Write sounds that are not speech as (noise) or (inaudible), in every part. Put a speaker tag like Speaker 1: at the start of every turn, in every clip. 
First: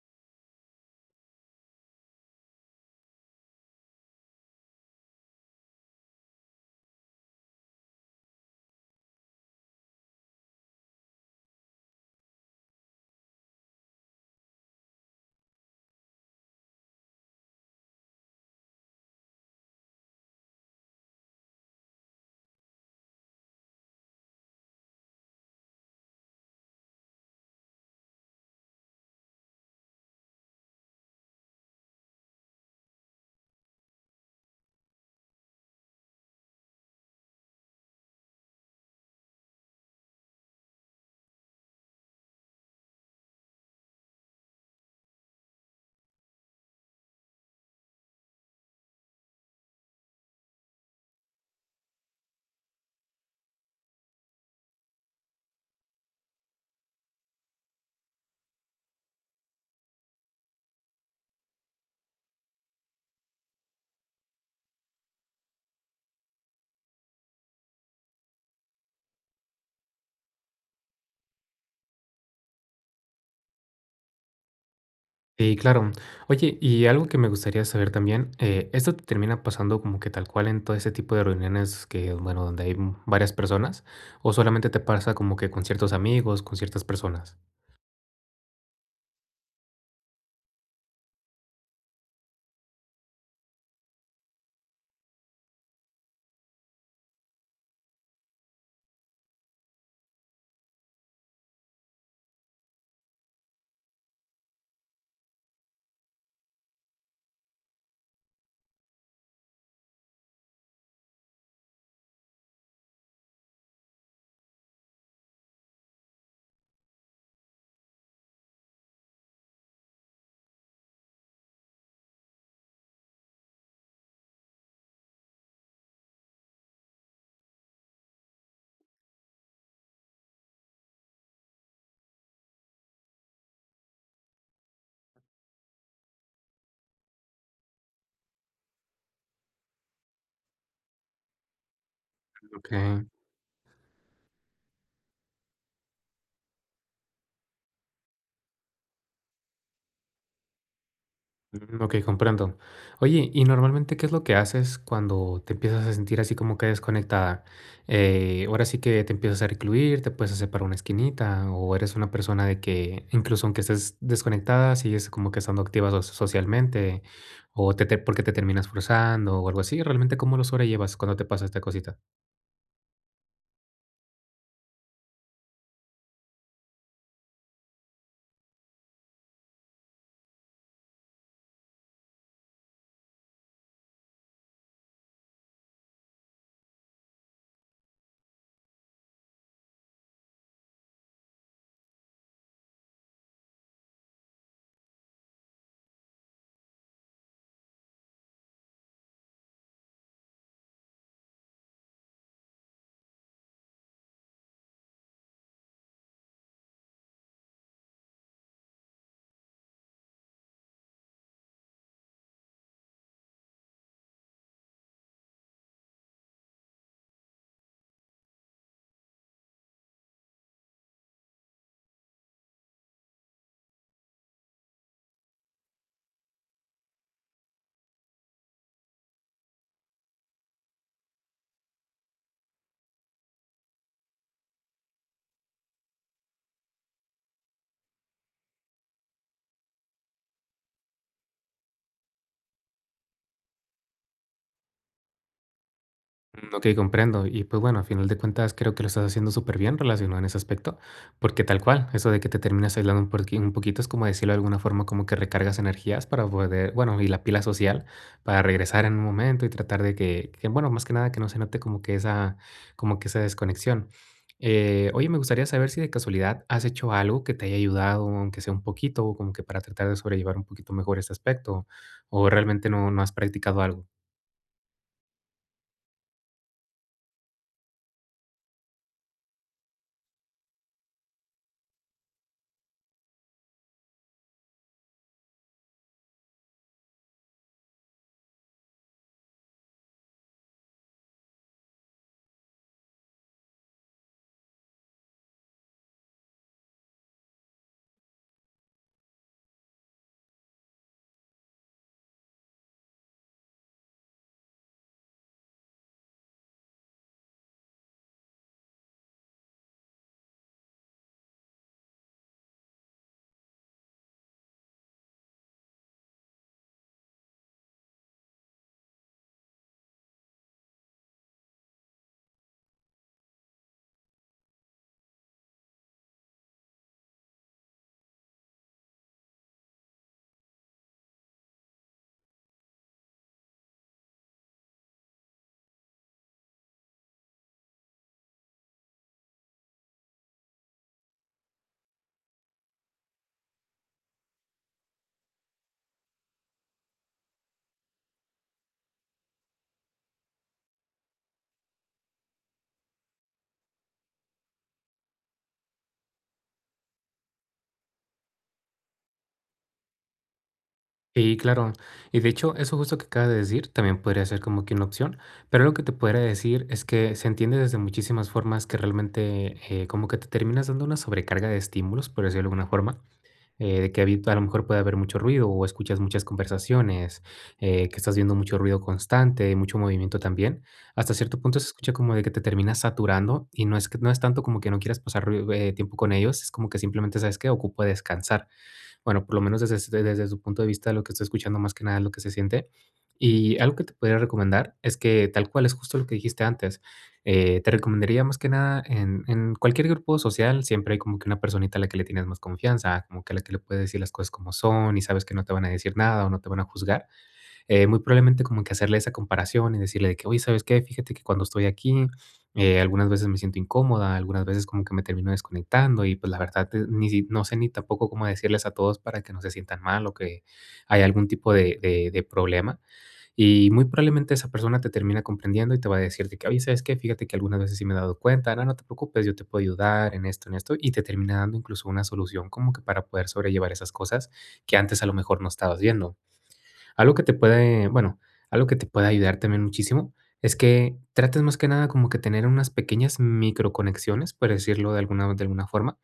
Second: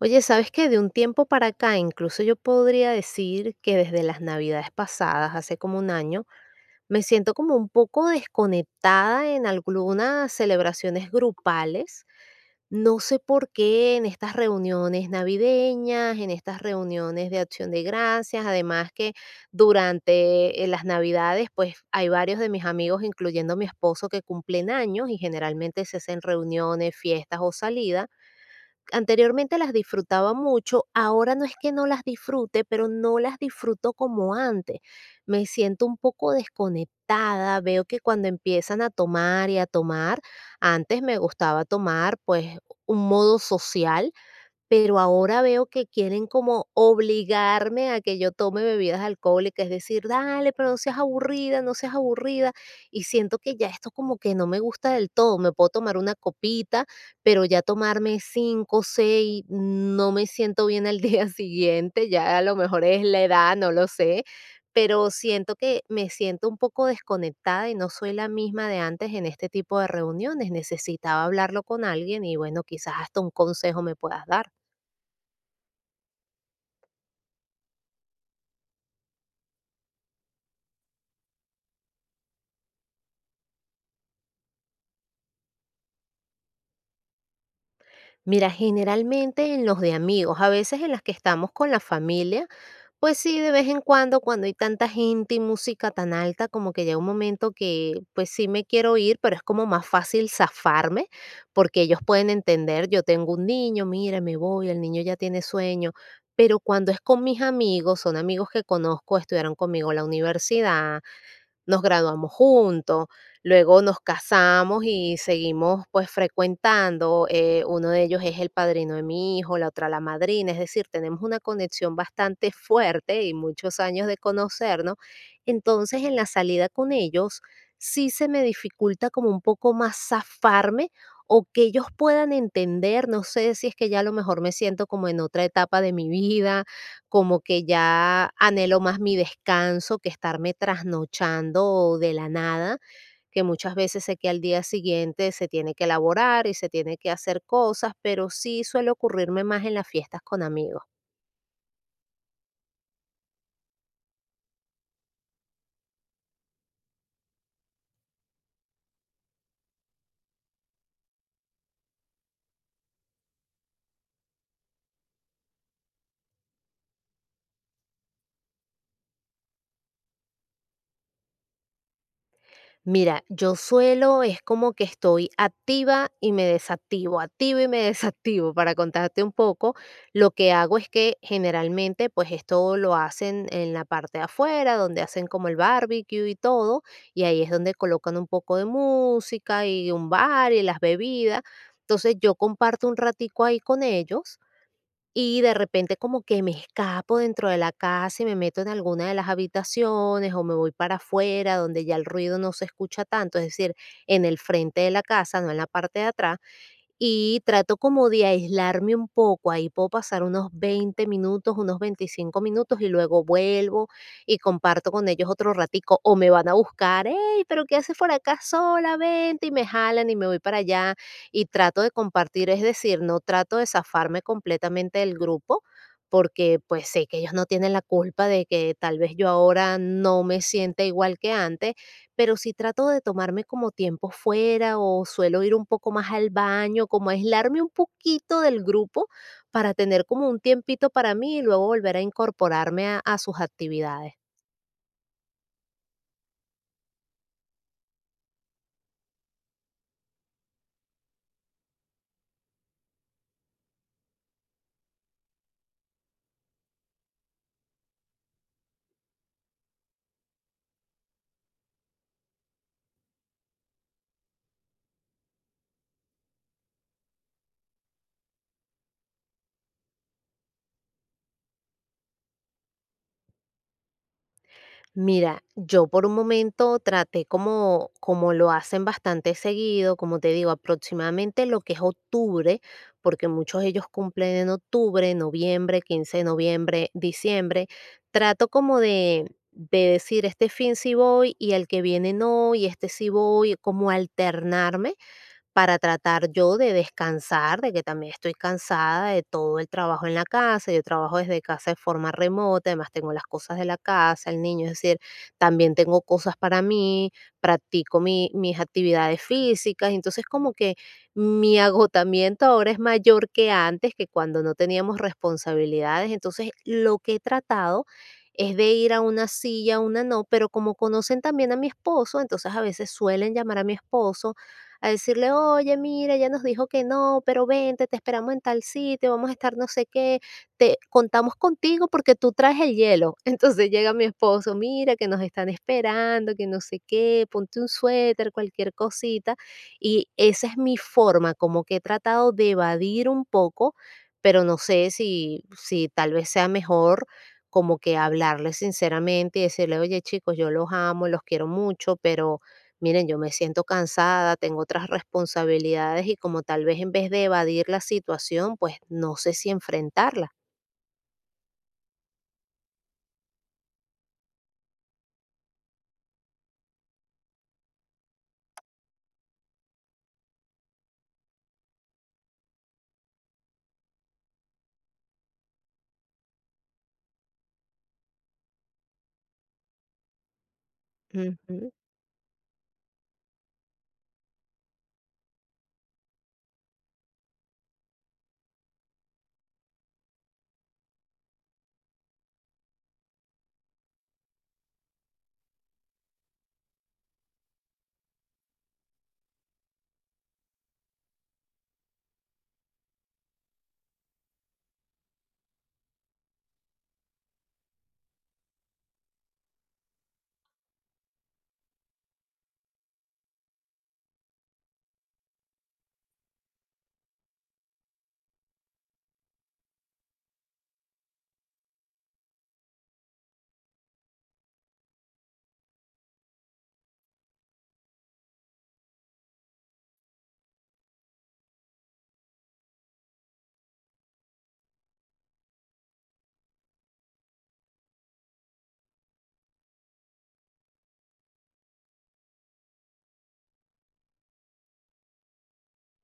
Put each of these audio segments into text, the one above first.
Speaker 1: Oye, ¿sabes qué? De un tiempo para acá, incluso yo podría decir que desde las navidades pasadas, hace como un año, me siento como un poco desconectada en algunas celebraciones grupales. No sé por qué en estas reuniones navideñas, en estas reuniones de acción de gracias, además que durante las navidades, pues hay varios de mis amigos, incluyendo mi esposo, que cumplen años y generalmente se hacen reuniones, fiestas o salidas anteriormente las disfrutaba mucho, ahora no es que no las disfrute, pero no las disfruto como antes. Me siento un poco desconectada, veo que cuando empiezan a tomar y a tomar, antes me gustaba tomar pues un modo social pero ahora veo que quieren como obligarme a que yo tome bebidas alcohólicas, es decir, dale, pero no seas aburrida, no seas aburrida, y siento que ya esto como que no me gusta del todo, me puedo tomar una copita, pero ya tomarme cinco, seis, no me siento bien al día (laughs) siguiente, ya a lo mejor es la edad, no lo sé, pero siento que me siento un poco desconectada y no soy la misma de antes en este tipo de reuniones. Necesitaba hablarlo con alguien y bueno, quizás hasta un consejo me puedas dar.
Speaker 2: Sí, claro. Oye, y algo que me gustaría saber también, ¿esto te termina pasando como que tal cual en todo ese tipo de reuniones que, bueno, donde hay varias personas? ¿O solamente te pasa como que con ciertos amigos, con ciertas personas?
Speaker 1: Mira, generalmente en los de amigos, a veces en las que estamos con la familia, pues sí, de vez en cuando, cuando hay tanta gente y música tan alta, como que llega un momento que pues sí me quiero ir, pero es como más fácil zafarme, porque ellos pueden entender, yo tengo un niño, mira, me voy, el niño ya tiene sueño, pero cuando es con mis amigos, son amigos que conozco, estudiaron conmigo en la universidad, nos graduamos juntos, luego nos casamos y seguimos pues frecuentando, uno de ellos es el padrino de mi hijo, la otra la madrina, es decir, tenemos una conexión bastante fuerte y muchos años de conocernos, entonces en la salida con ellos sí se me dificulta como un poco más zafarme o que ellos puedan entender, no sé si es que ya a lo mejor me siento como en otra etapa de mi vida, como que ya anhelo más mi descanso que estarme trasnochando de la
Speaker 2: Ok.
Speaker 1: nada, que muchas veces sé que al día siguiente se tiene que elaborar y se tiene que hacer cosas, pero sí suele ocurrirme más en las fiestas con amigos.
Speaker 2: Mm, ok, comprendo. Oye, ¿y normalmente qué es lo que haces cuando te empiezas a sentir así como que desconectada? Ahora sí que te empiezas a recluir, te puedes hacer para una esquinita, o eres una persona de que incluso aunque estés desconectada, sigues como que estando activa socialmente, o porque te terminas forzando o algo así. ¿Realmente cómo lo sobrellevas cuando te pasa esta cosita?
Speaker 1: Mira, yo suelo, es como que estoy activa y me desactivo, activo y me (laughs) desactivo. Para contarte un poco, lo que hago es que generalmente, pues esto lo hacen en la parte de afuera, donde hacen como el barbecue y todo, y ahí es donde colocan un poco de música y un bar y las bebidas. Entonces yo comparto un ratico ahí con ellos y de repente como que me escapo dentro de la casa y me meto en alguna de las habitaciones o me voy para afuera donde ya el ruido no se escucha tanto, es decir, en el frente de la casa, no en la parte de atrás y trato como de aislarme un poco. Ahí puedo pasar unos 20 minutos, unos 25 minutos y luego vuelvo y comparto con ellos otro ratico. O me van a buscar, hey, pero ¿qué haces por acá sola? Vente y me jalan y me voy para allá. Y trato de compartir, es decir, no trato de zafarme completamente del grupo porque pues sé que ellos no tienen la culpa de que tal vez yo ahora no me sienta igual que antes pero sí trato de tomarme como tiempo fuera o suelo ir un poco más al baño, como aislarme un poquito del grupo para tener como un tiempito para mí y luego volver a incorporarme a sus actividades.
Speaker 2: Mm, ok, comprendo. Y pues bueno, a final de cuentas creo que lo estás haciendo súper bien relacionado en ese aspecto, porque tal cual, eso de que te terminas aislando un poquito es como decirlo de alguna forma, como que recargas energías para poder, bueno, y la pila social para regresar en un momento y tratar de que, bueno, más que nada que no se note como que esa desconexión. Oye, me gustaría saber si de casualidad has hecho algo que te haya ayudado, aunque sea un poquito, como que para tratar de sobrellevar un poquito mejor este aspecto, o realmente no, no has practicado algo.
Speaker 1: Mira, yo por un momento traté como, como lo hacen bastante seguido, como te digo, aproximadamente lo que es octubre, porque muchos de ellos cumplen en octubre, noviembre, 15 de noviembre, diciembre. Trato como de decir, este fin sí voy y el que viene no, y este sí voy, como alternarme para tratar yo de descansar, de que también estoy cansada de todo el trabajo en la casa. Yo trabajo desde casa de forma remota, además tengo las cosas de la casa, el niño, es decir, también tengo cosas para mí, practico mis actividades físicas, entonces como que mi agotamiento ahora es mayor que antes, que cuando no teníamos responsabilidades, entonces lo que he tratado es de ir a una silla, a una no, pero como conocen también a mi esposo, entonces a veces suelen llamar a mi esposo a decirle, oye, mira, ella nos dijo que no, pero vente, te esperamos en tal sitio, vamos a estar no sé qué, te contamos contigo porque tú traes el hielo. (laughs) Entonces llega mi esposo, mira, que nos están esperando, que no sé qué, ponte un suéter, cualquier cosita. Y esa es mi forma, como que he tratado de evadir un poco, pero no sé si tal vez sea mejor como que hablarles sinceramente y decirle, oye chicos, yo los amo, los quiero mucho, pero miren, yo me siento cansada, tengo otras responsabilidades y como tal vez en vez de evadir la situación, pues no sé si enfrentarla.
Speaker 2: Sí, claro. Y de hecho, eso justo que acabas de decir también podría ser como que una opción, pero lo que te podría decir es que se entiende desde muchísimas formas que realmente como que te terminas dando una sobrecarga de estímulos, por decirlo de alguna forma, de que a lo mejor puede haber mucho ruido o escuchas muchas conversaciones, que estás viendo mucho ruido constante, mucho movimiento también. Hasta cierto punto se
Speaker 1: Ujú.
Speaker 2: escucha como de que te terminas saturando y no es que no es tanto como que no quieras pasar tiempo con ellos, es como que simplemente sabes que ocupo descansar, bueno, por lo menos desde, este, desde su punto de vista, lo que estoy escuchando más que nada es lo que se siente. Y algo que te podría recomendar es que tal cual es justo lo que dijiste antes. Te recomendaría más que nada en cualquier grupo social, siempre hay como que una personita a la que le tienes más confianza, como que a la que le puedes decir las cosas como son y sabes que no te van a decir nada o no te van a juzgar. Muy probablemente como que hacerle esa comparación y decirle de que, oye, ¿sabes qué? Fíjate que cuando estoy aquí, algunas veces me siento incómoda, algunas veces como que me termino desconectando y pues la verdad ni, si- no sé ni tampoco cómo decirles a todos para que no se sientan mal o que hay algún tipo de problema. Y muy probablemente esa persona te termina comprendiendo y te va a decir de que, oye, ¿sabes qué? Fíjate que algunas veces sí me he dado cuenta, no, no te preocupes, yo te puedo ayudar en esto, y te termina dando incluso una solución como que para poder sobrellevar esas cosas que antes a lo mejor no estabas viendo. Algo que te puede, bueno, algo que te puede ayudar también muchísimo es que trates más que nada como que tener unas pequeñas microconexiones, por decirlo de de alguna forma,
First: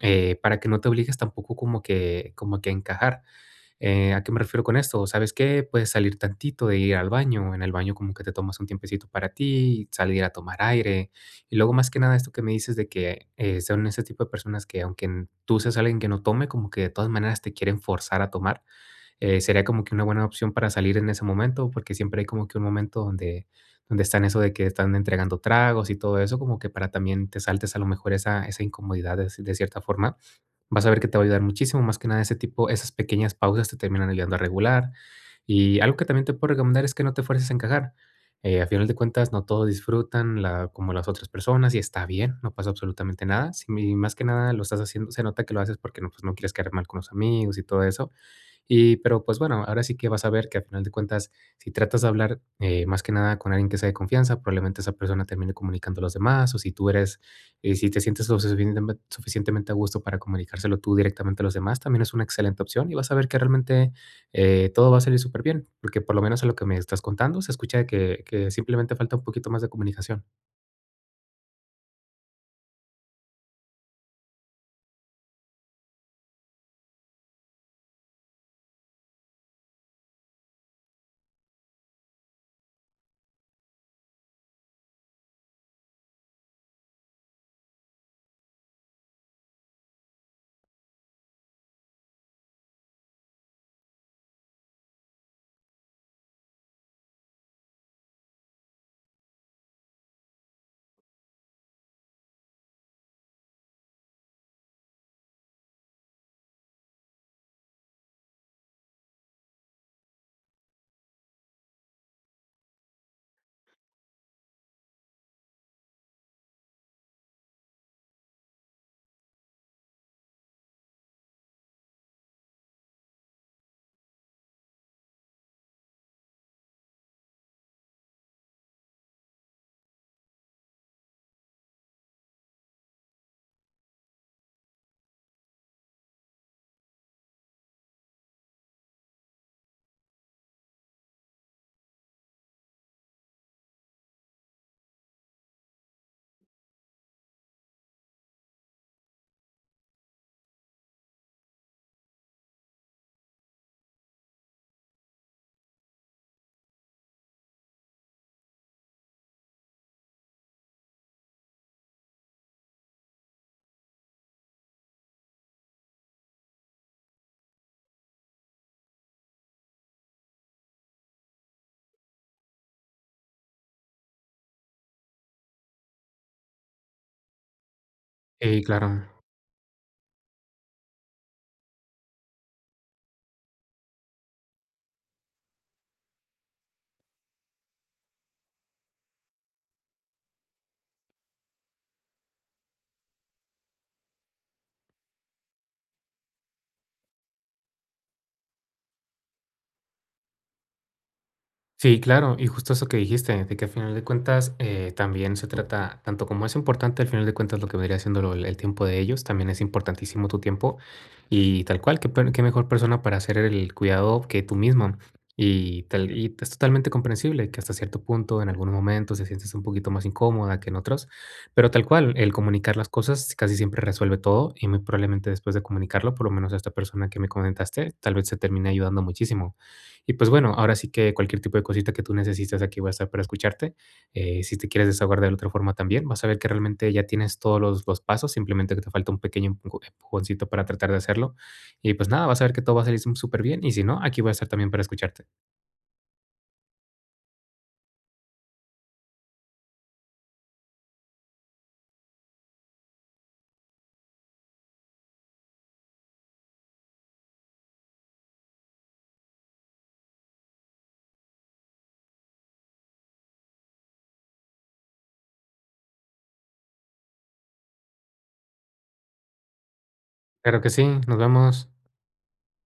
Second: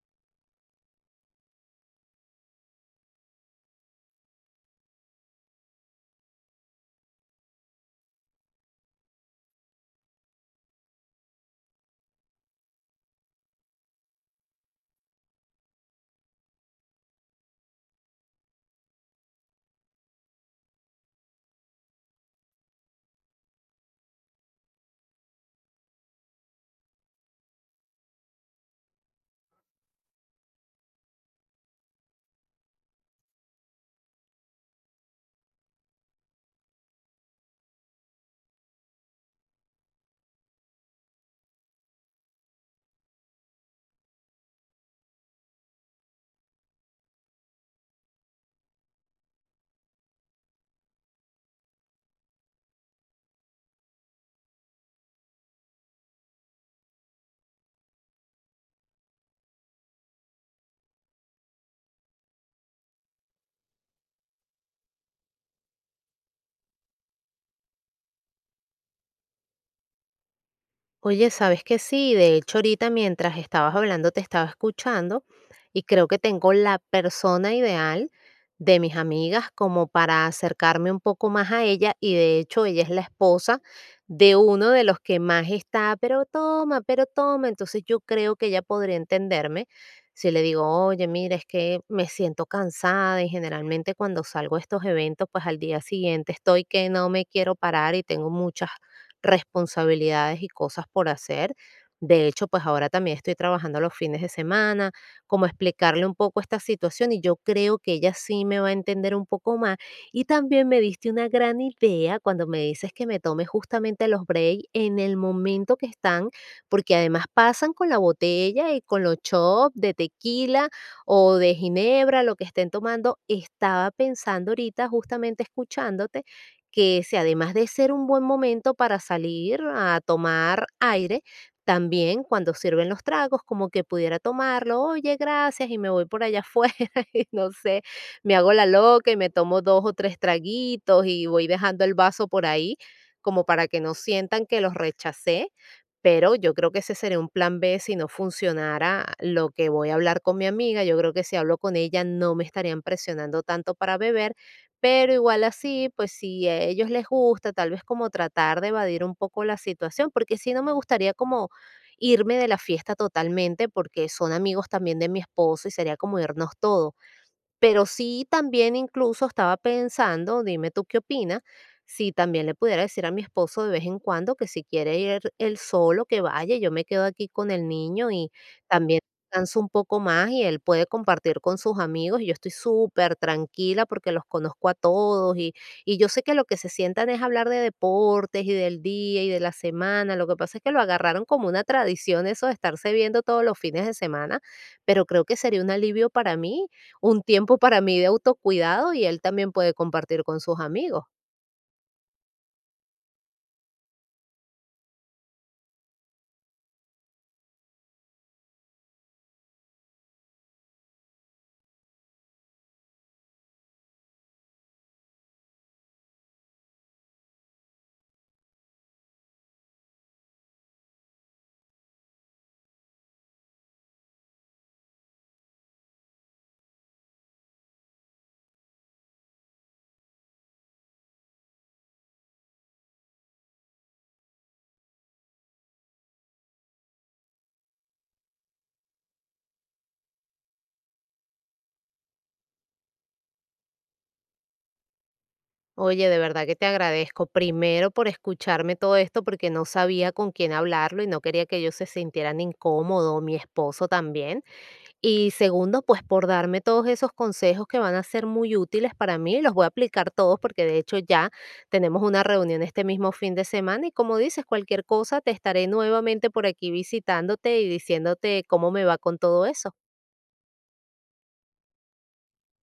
Speaker 2: para que no te obligues tampoco como como que a encajar. ¿A qué me refiero con esto? ¿Sabes qué? Puedes salir tantito de ir al baño, en el baño como que te tomas un tiempecito para ti, salir a tomar aire. Y luego más que nada esto que me dices de que son ese tipo de personas que aunque tú seas alguien que no tome, como que de todas maneras te quieren forzar a tomar, sería como que una buena opción para salir en ese momento, porque siempre hay como que un momento donde están eso de que están entregando tragos y todo eso, como que para también te saltes a lo mejor esa, esa incomodidad de cierta forma. Vas a ver que te va a ayudar muchísimo, más que nada ese tipo, esas pequeñas pausas te terminan ayudando a regular. Y algo que también te puedo recomendar es que no te fuerces a encajar. A final de cuentas, no todos disfrutan como las otras personas y está bien, no pasa absolutamente nada. Más que nada lo estás haciendo, se nota que lo haces porque no, pues, no quieres quedar mal con los amigos y todo eso pero, pues bueno, ahora sí que vas a ver que a final de cuentas, si tratas de hablar, más que nada con alguien que sea de confianza, probablemente esa persona termine comunicando a los demás, o si tú eres, si te sientes lo suficientemente a gusto para comunicárselo tú directamente a los demás, también es una excelente opción y vas a ver que realmente todo va a salir súper bien, porque por lo menos a lo que me estás contando se escucha que simplemente falta un poquito más de comunicación.
Speaker 1: Oye, ¿sabes que sí? De hecho, ahorita mientras estabas hablando te estaba escuchando y creo que tengo la persona ideal de mis amigas como para acercarme un poco más a ella y de hecho ella es la esposa de uno de los que más está, pero toma, pero toma. Entonces yo creo que ella podría entenderme si le digo, oye, mira, es que me siento cansada y generalmente cuando salgo a estos eventos, pues al día siguiente estoy que no me quiero parar y tengo muchas responsabilidades y cosas por hacer. De hecho, pues ahora también estoy trabajando los fines de semana, como explicarle un poco esta situación y yo creo que ella sí me va a entender un poco más. Y también me diste una gran idea cuando me dices que me tome justamente los breaks en el momento que están, porque además pasan con la botella y con los chops de tequila o de ginebra, lo que estén tomando. Estaba pensando ahorita, justamente escuchándote, que ese, además de ser un buen momento para salir a tomar aire, también cuando sirven los tragos, como que pudiera tomarlo, oye, gracias, y me voy por allá afuera, (laughs) y no sé, me hago la loca y me tomo dos o tres traguitos y voy dejando el vaso por ahí, como para que no sientan que los rechacé. Pero yo creo que ese sería un plan B si no funcionara lo que voy a hablar con mi amiga. Yo creo que si hablo con ella no me estarían presionando tanto para beber pero igual así, pues si a ellos les gusta, tal vez como tratar de evadir un poco la situación, porque si no me gustaría como irme de la fiesta totalmente, porque son amigos también de mi esposo y sería como irnos todos. Pero sí también incluso estaba pensando, dime tú qué opinas, si también le pudiera decir a mi esposo de vez en cuando que si quiere ir él solo, que vaya, yo me quedo aquí con el niño y también
Speaker 2: Claro.
Speaker 1: descanso un poco más y él puede compartir con sus amigos y yo estoy súper tranquila porque los conozco a todos y yo sé que lo que se sientan es hablar de deportes y del día y de la semana, lo que pasa es que lo agarraron como una tradición eso de estarse viendo todos los fines de semana, pero creo que sería un alivio para mí un tiempo para mí de autocuidado y él también puede compartir con sus amigos.
Speaker 2: Sí, claro, y justo eso que dijiste, de que al final de cuentas también se trata, tanto como es importante al final de cuentas lo que vendría siendo el tiempo de ellos, también es importantísimo tu tiempo y tal cual, qué mejor persona para hacer el cuidado que tú mismo. Y es totalmente comprensible que hasta cierto punto en algunos momentos se sientes un poquito más incómoda que en otros, pero tal cual, el comunicar las cosas casi siempre resuelve todo y muy probablemente después de comunicarlo, por lo menos a esta persona que me comentaste, tal vez se termine ayudando muchísimo. Y pues bueno, ahora sí que cualquier tipo de cosita que tú necesites, aquí voy a estar para escucharte. Si te quieres desahogar de otra forma también, vas a ver que realmente ya tienes todos los pasos, simplemente que te falta un pequeño empujoncito para tratar de hacerlo. Y pues nada, vas a ver que todo va a salir súper bien. Y si no, aquí voy a estar también para escucharte.
Speaker 1: Oye, de verdad que te agradezco primero por escucharme todo esto porque no sabía con quién hablarlo y no quería que ellos se sintieran incómodos, mi esposo también. Y segundo, pues por darme todos esos consejos que van a ser muy útiles para mí, los voy a aplicar todos porque de hecho ya tenemos una reunión este mismo fin de semana y como dices, cualquier cosa te estaré nuevamente por aquí visitándote y diciéndote cómo me va con todo eso.
Speaker 2: Claro que sí, nos vemos.